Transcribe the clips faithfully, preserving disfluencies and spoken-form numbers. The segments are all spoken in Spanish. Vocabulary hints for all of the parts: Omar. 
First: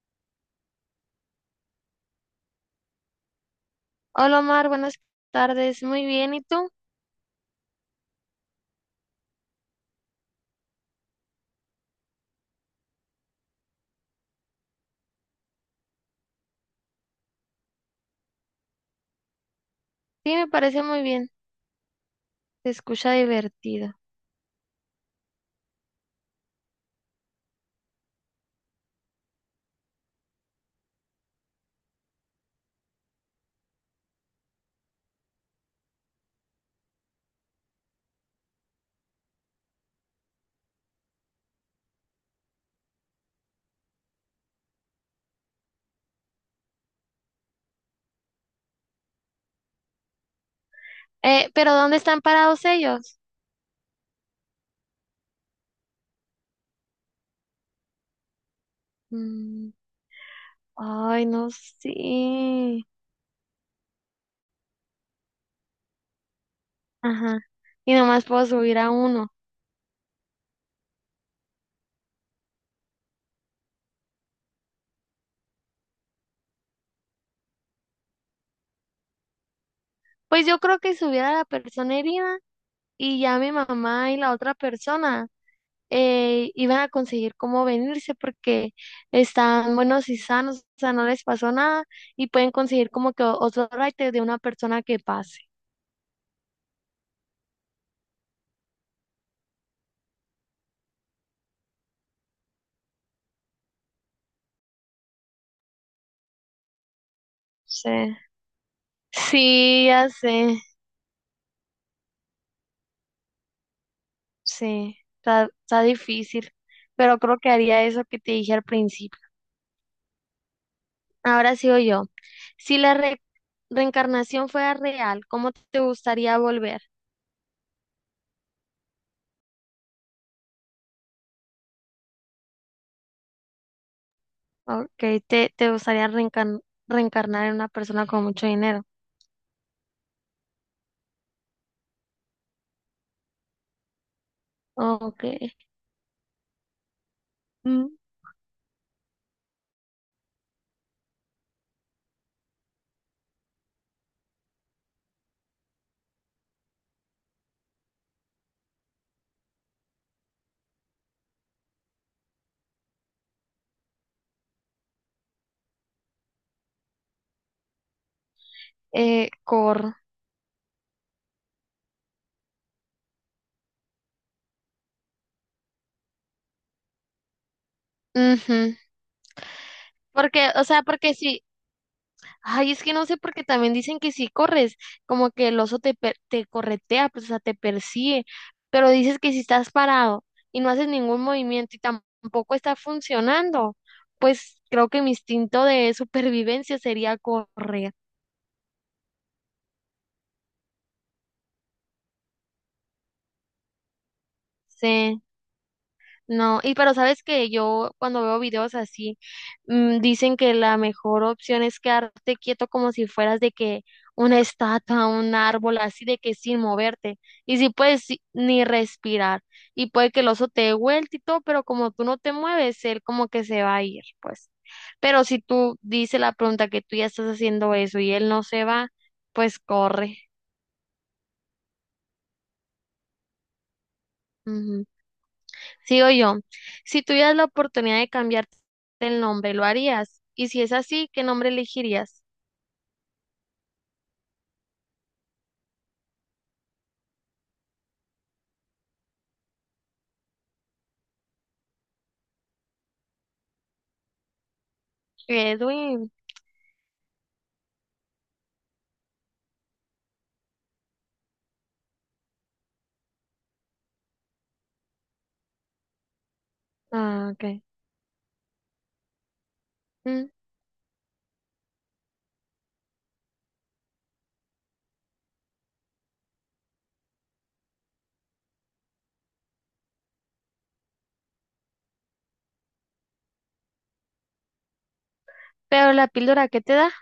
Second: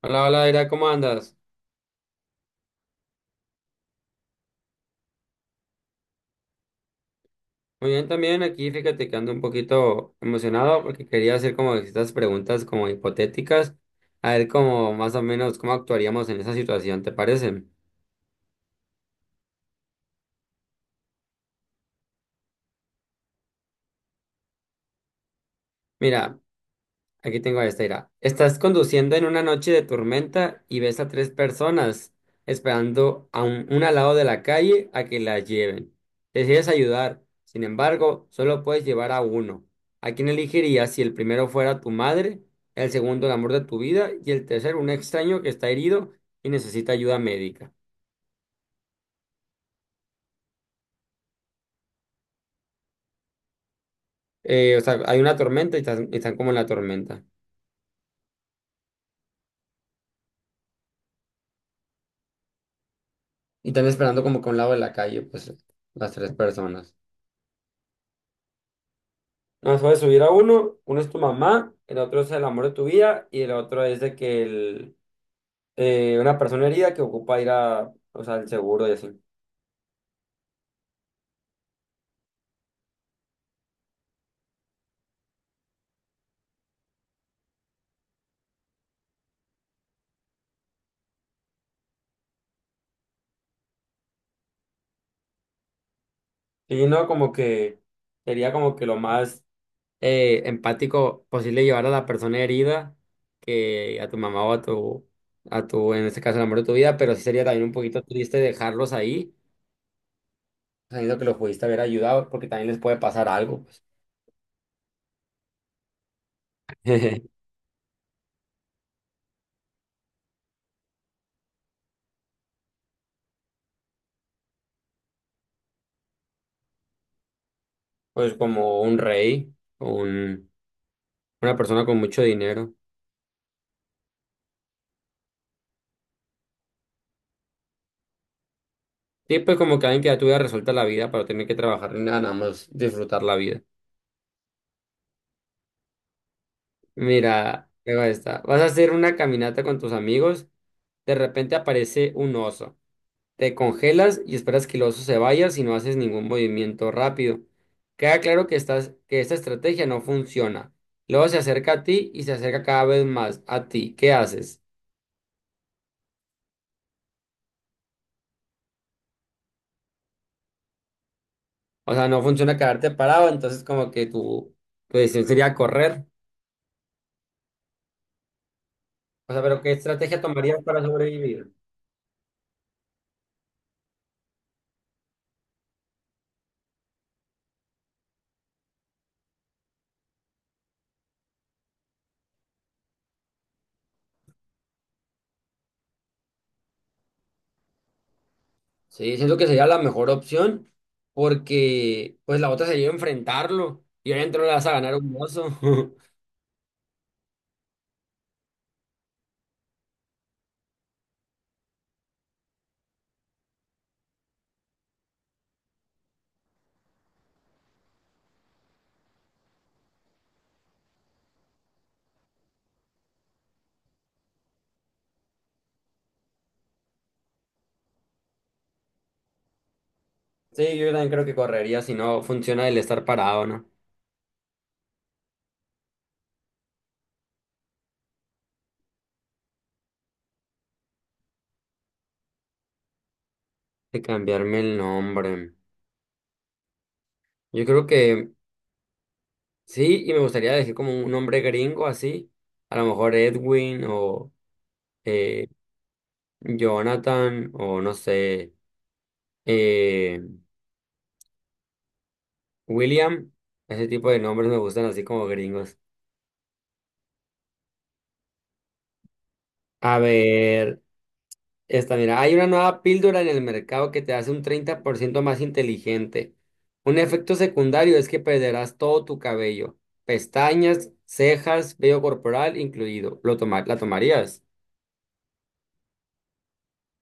Hola, hola, Ira, ¿cómo andas? Hola Omar, buenas tardes. Muy bien, ¿y tú? Muy bien también, aquí fíjate que ando un poquito emocionado porque quería hacer como estas preguntas como hipotéticas, a ver cómo más o menos cómo actuaríamos en esa situación, ¿te parece? Sí, me parece muy bien. Se escucha divertido. Mira, Aquí tengo esta, mira. Estás conduciendo en una noche de tormenta y ves a tres personas esperando a un- una al lado de la calle a que las lleven. Decides ayudar, sin embargo, solo puedes llevar a uno. ¿A quién elegirías si el primero fuera tu madre, el segundo el amor de tu vida y el tercero un extraño que está herido y necesita ayuda médica? Eh, pero ¿dónde están parados ellos? Eh, o sea, hay una tormenta y están, están como en la tormenta. Mm, ay, no sé. Y están esperando como que a un lado de la calle, pues las tres personas. Ajá. Y nomás puedo subir a uno. Nos puedes subir a uno, uno es tu mamá, el otro es el amor de tu vida y el otro es de que el, eh, una persona herida que ocupa ir a, o sea, el seguro y así. Pues yo creo que subir a la persona herida y ya mi mamá y la otra persona eh, iban a conseguir cómo venirse porque están buenos y sanos, o sea, no les pasó nada y pueden conseguir como que o- otro raite de una persona que pase. Y no, como que sería como que lo más eh, empático posible llevar a la persona herida que a tu mamá o a tu, a tu, en este caso, el amor de tu vida, pero sí sería también un poquito Sí. triste dejarlos ahí, Sí, ya sé, sabiendo que los pudiste haber ayudado porque también les puede pasar algo, pues. sí, está, está difícil, pero creo que haría eso que te dije al principio. Ahora sigo yo. Si la re- reencarnación fuera real, ¿cómo te gustaría volver? Pues como un rey, o un, una persona con mucho dinero. Ok, te, te gustaría reencarn- reencarnar en una persona con mucho dinero. Sí, pues como que alguien que ya tuviera resuelta la vida para no tener que trabajar ni nada, nada más disfrutar la vida. Ok. Mira, Mm. luego está. Vas a hacer una caminata con tus amigos, de repente aparece un oso. Te congelas y esperas que el oso se vaya si no haces ningún movimiento rápido. Queda claro que estás, que esta estrategia no funciona. Luego se acerca a ti y se acerca cada vez más a ti. ¿Qué haces? Eh, cor. O sea, no funciona quedarte parado, entonces como que tu, tu decisión sería correr. Ujú. O sea, pero ¿qué estrategia Porque, tomarías o para sea, porque si, sobrevivir? Ay, es que no sé porque también dicen que si corres, como que el oso te, per- te corretea, pues, o sea, te persigue, pero dices que si estás parado y no haces ningún movimiento y tam- tampoco está funcionando, pues creo que mi instinto de supervivencia sería correr. Sí, siento que sería la mejor opción porque pues la otra sería enfrentarlo y obviamente no le vas a ganar un Sí. oso. No, y pero sabes que yo cuando veo videos así, mm, dicen que la mejor opción es quedarte quieto como si fueras de que una estatua, un árbol, así de que sin moverte. Y si puedes si- ni respirar. Y puede que el oso te dé vuelta y todo, pero como tú no te mueves, él como que se va a ir, pues. Pero si tú dices la pregunta que tú ya estás haciendo eso y él no se va, pues corre. Sí, yo también creo que correría si no funciona el estar parado, ¿no? Sigo yo. Si tuvieras la oportunidad de cambiarte el nombre, ¿lo harías? Y si es así, ¿qué nombre elegirías? De cambiarme el nombre. Yo creo que sí, y me gustaría decir como un nombre gringo así, a lo mejor Edwin o eh, Edwin. Jonathan o no sé, eh, William, ese tipo de nombres me gustan así como gringos. Ah, ok. A Mm, ver. Esta, mira, hay una nueva píldora en el mercado que te hace un treinta por ciento más inteligente. Un efecto secundario es que perderás todo tu cabello, pestañas, cejas, vello corporal incluido. ¿Lo toma- la tomarías? Pero la píldora, ¿qué te da?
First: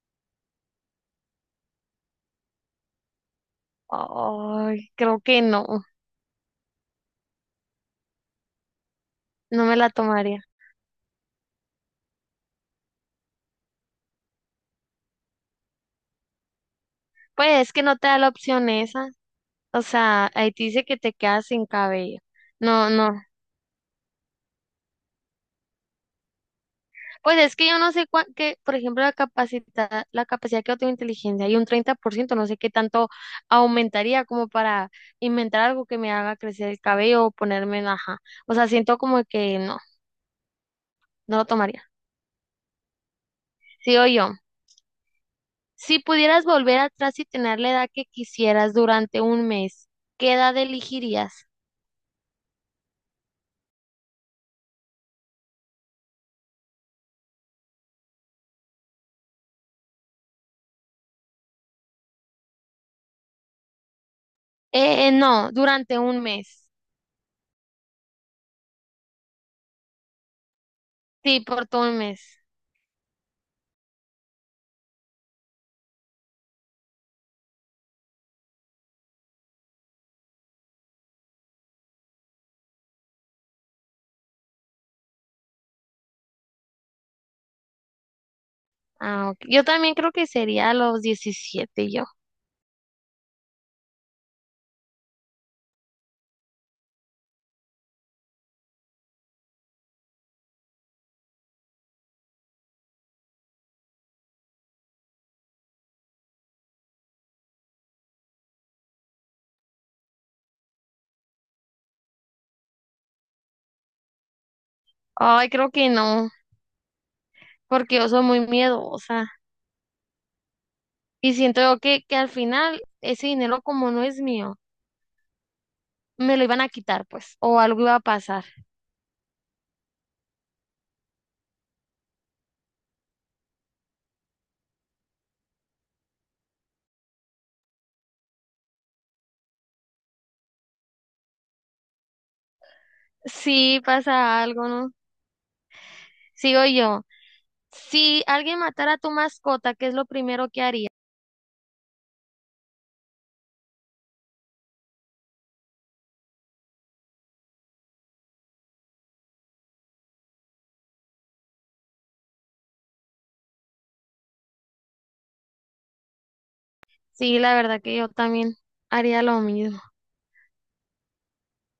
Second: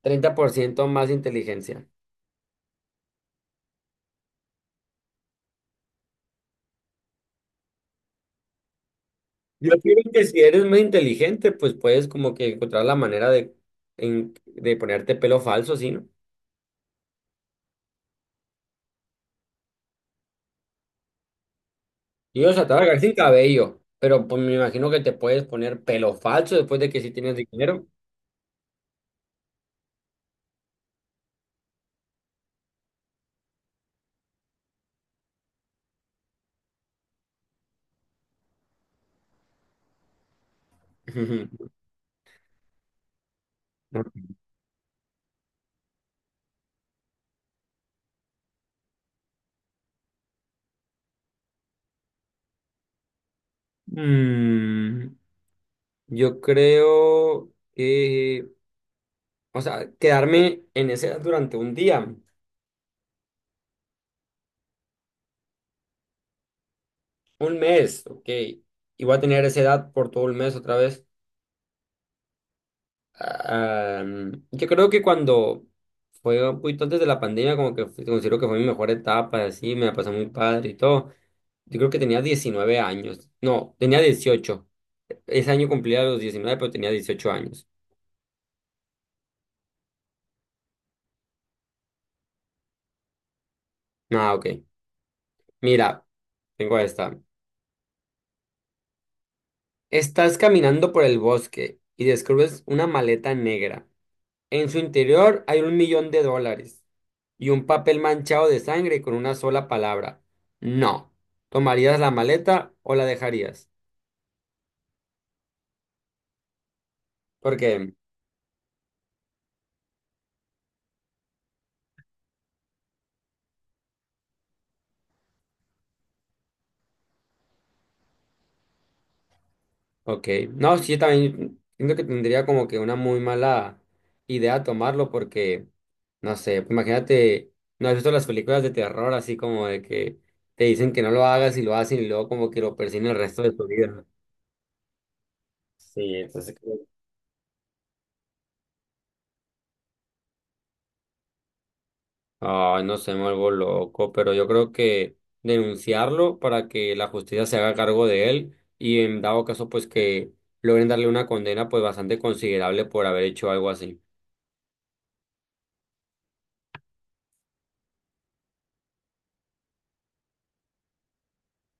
treinta por ciento más inteligencia. Ay, creo que no. No Yo me la creo que si tomaría. eres más inteligente, pues puedes como que encontrar la manera de, en- de ponerte pelo falso, ¿sí, no? Pues es que no te da la opción esa. O sea, ahí te dice que te quedas sin cabello. Yo, o sea, te vas a No, quedar sin no. cabello, pero pues me imagino que te puedes poner pelo falso después de que si tienes Pues es que yo dinero. no sé cuán, que, por ejemplo, la capacidad, la capacidad que yo tengo de inteligencia y un treinta por ciento no sé qué tanto aumentaría como para inventar algo que me haga crecer el cabello o ponerme en ajá. O sea, siento como que no, no lo tomaría. Sigo yo. Si pudieras volver atrás y tener la edad que quisieras durante un mes, ¿qué edad elegirías? Mm, yo creo que, o sea, quedarme en esa edad durante un día, Eh, eh, no, durante un mes. un mes, ok. Y voy a tener esa edad por todo el mes otra vez. Sí, por todo un mes. Ah, mm, yo creo que cuando fue un poquito antes de la pandemia, como que fue- considero que fue mi mejor etapa, así, me la pasé muy padre y todo. Yo creo que tenía diecinueve años, no, tenía dieciocho. Ese año cumplía los diecinueve, pero tenía dieciocho años. Ah, ok. Yo también creo que sería a los diecisiete yo. Ah, ok. Mira, tengo esta. Estás caminando por el bosque y descubres una maleta negra. En su interior hay un millón de dólares y un papel manchado de sangre con una sola palabra. No. ¿Tomarías la maleta o la dejarías? Ay, creo que no. Porque, Porque yo soy muy miedosa y siento yo que, que al final ese dinero como no es mío, me lo iban a quitar pues, o algo iba a pasar. ok. No, sí, también siento que tendría como que una muy mala idea tomarlo porque, no sé, pues imagínate, ¿no has visto las películas de terror así como de que te dicen que no lo hagas y lo hacen y luego como que lo persiguen el resto de tu Sí, vida? pasa algo, ¿no? Sí, entonces. Sigo yo. Si alguien matara a tu mascota, ¿qué es lo primero que haría? Ay, no sé, me vuelvo loco, pero yo creo que denunciarlo para que la justicia se haga cargo de él y en dado caso pues que logren darle una condena pues bastante considerable por haber hecho algo así. Sí, la verdad que yo también haría lo mismo.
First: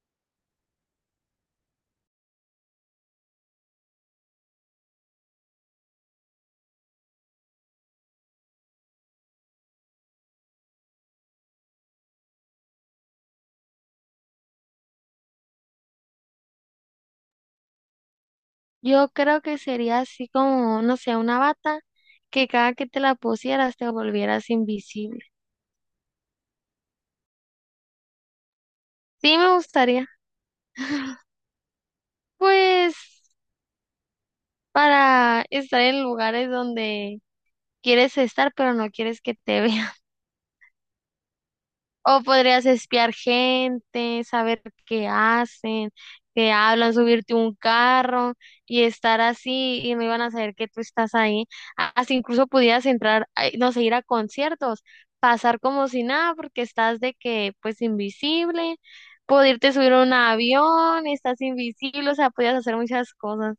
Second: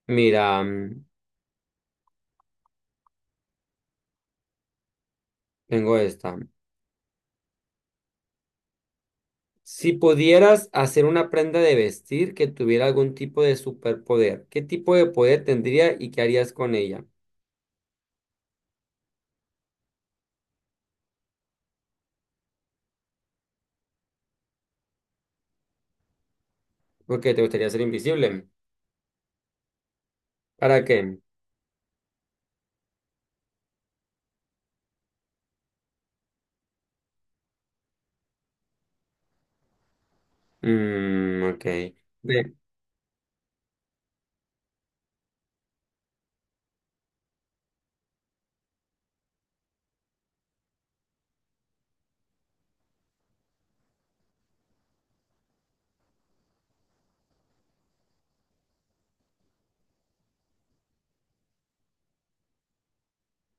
Mira, mm, tengo esta. Si pudieras hacer una prenda de vestir que tuviera algún tipo de superpoder, ¿qué tipo de poder tendría y qué harías con ella? Yo creo que sería así como, no sé, una bata que cada que te la pusieras te volvieras invisible. Porque te gustaría ser invisible. Sí, me gustaría. ¿Para qué? Pues para estar en lugares donde quieres estar, pero no quieres que te vean. Mm, ok. O Ve- podrías espiar gente, saber qué hacen, qué hablan, subirte a un carro y estar así y no iban a saber que tú estás ahí. Así incluso podías entrar, ay, no sé, ir a conciertos, pasar como si nada porque estás de que pues invisible, poderte subir a un avión, estás invisible, o sea, podías hacer muchas cosas.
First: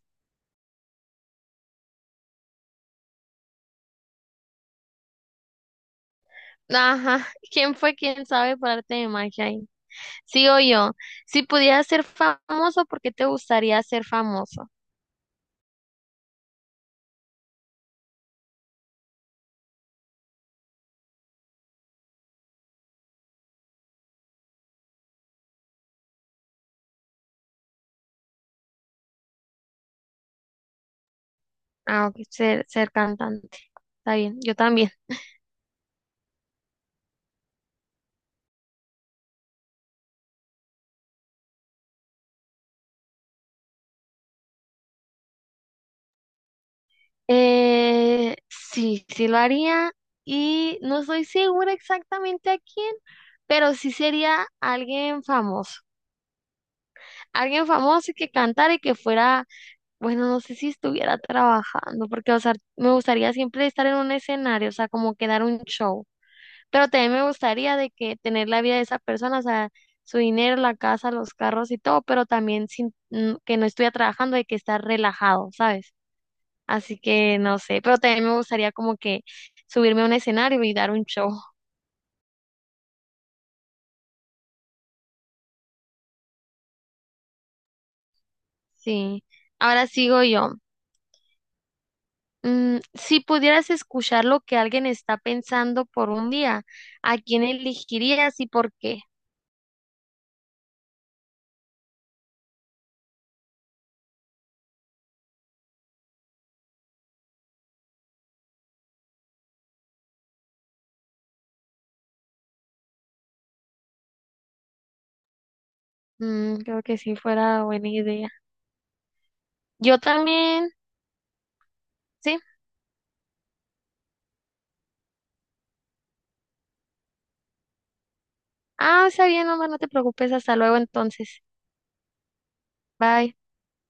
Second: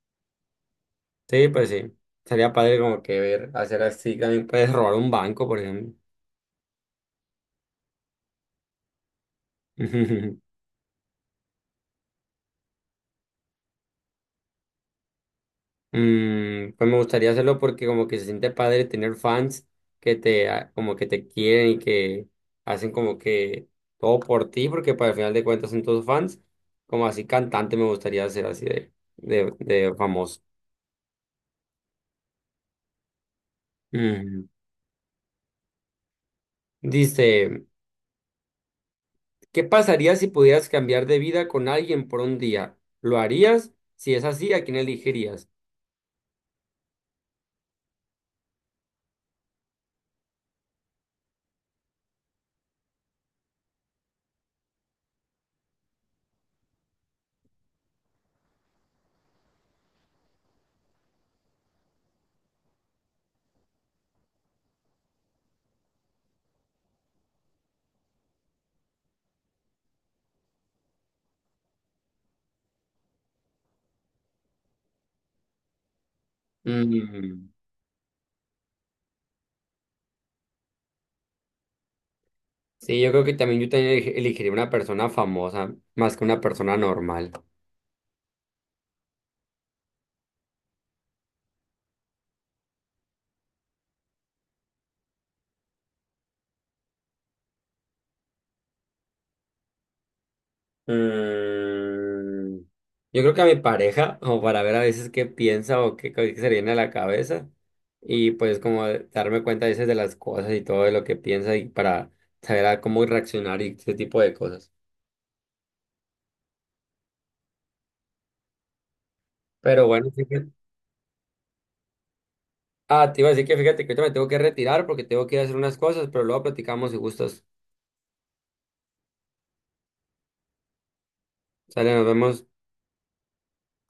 Sí, pues sí. Sería padre como que ver, hacer así. También puedes robar un banco, por ejemplo. Ajá, ¿quién fue? ¿Quién sabe por arte de magia ahí? Sí o yo, si pudieras ser famoso, ¿por qué te gustaría ser famoso? Mm, pues me gustaría hacerlo porque como que se siente padre tener fans que te, ah, como que te quieren y que hacen como que todo por ti, porque para el final de cuentas son todos fans. Como así cantante me gustaría ser así de, de, de famoso. Ah, ok, ser, ser cantante. Está bien, Mm. yo también. Dice, ¿qué pasaría si pudieras cambiar de vida con alguien por un día? ¿Lo harías? Si es así, ¿a quién elegirías? Eh, sí, sí lo haría y no estoy segura exactamente a quién, pero sí sería alguien famoso. Alguien famoso que cantara y que fuera, bueno, no sé si estuviera trabajando, porque, o sea, me gustaría siempre estar en un escenario, o sea, como que dar un show. Pero también me gustaría de que tener la vida de esa persona, o sea, su dinero, la casa, los carros y todo, pero también sin mm, que no estuviera trabajando, de que estar relajado, ¿sabes? Así que Mm. no sé, pero también me gustaría como que subirme a un escenario y dar un show. Sí, yo creo que también yo también eleg- elegiría una persona famosa más que una persona normal. Sí. Ahora sigo yo. Mm, si pudieras escuchar lo que alguien está pensando por un día, ¿a quién elegirías y por qué? Mm, yo creo que a mi pareja, como para ver a veces qué piensa o qué, co- qué se le viene a la cabeza, y pues como de- darme cuenta a veces de las cosas y todo de lo que piensa y para saber a cómo reaccionar y ese tipo de cosas. Mm, creo que sí fuera buena idea. Pero Yo bueno, fíjate- también, sí. ah, te iba a decir que fíjate que ahorita me tengo que retirar porque tengo que ir a hacer unas cosas, pero luego platicamos si gustas. Ah, está bien, Omar, no te preocupes. Hasta luego entonces. Sale, nos vemos. Bye